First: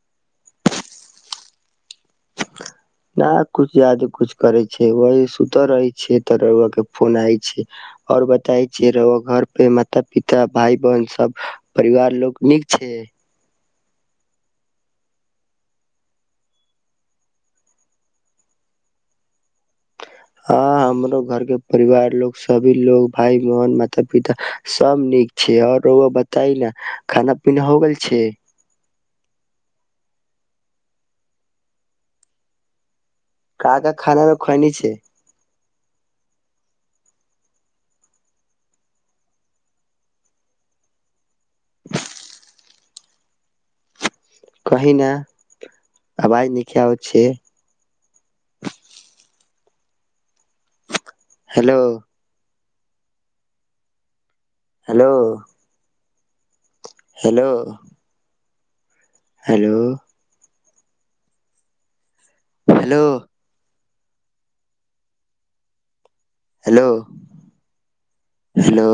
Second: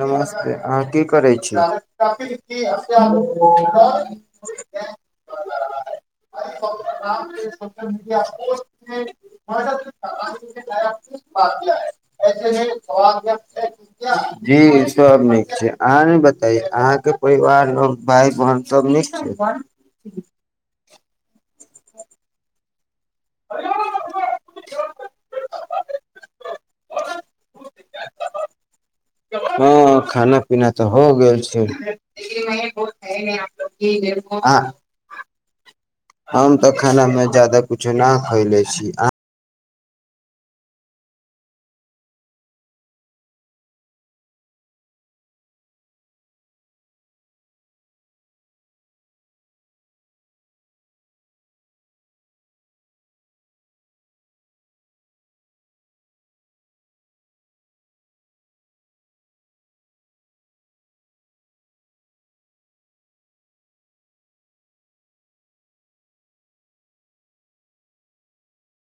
नमस्ते अहाँ की करै छी न कुछ याद कुछ करै छै वही सुतर रहै छिय तऽआ के फोन आ छै आओर बताै छै घर पे माता पिता भाय बहन सब परिवार लोकोग नीक छै [inaudible] जी सब नीक छै अहाँ ने बताय अहाँके परिवार भाय बहन सब नीक छै हँ हमरो घर के परिवार लोग सभी लोग भाय बहन माता पिता सब नीक छै और रुआ बताइ न खाना पीना हो गेल छै हँ खाना पीना तऽ हो गेल छै क का खानामेमे खअइनी छै हम तऽ खानामे ज्यदा किुछो नहि खयले छी [inaudible] कहीं ने आवाज नीके हो छै hello hello hello hello hello hello hello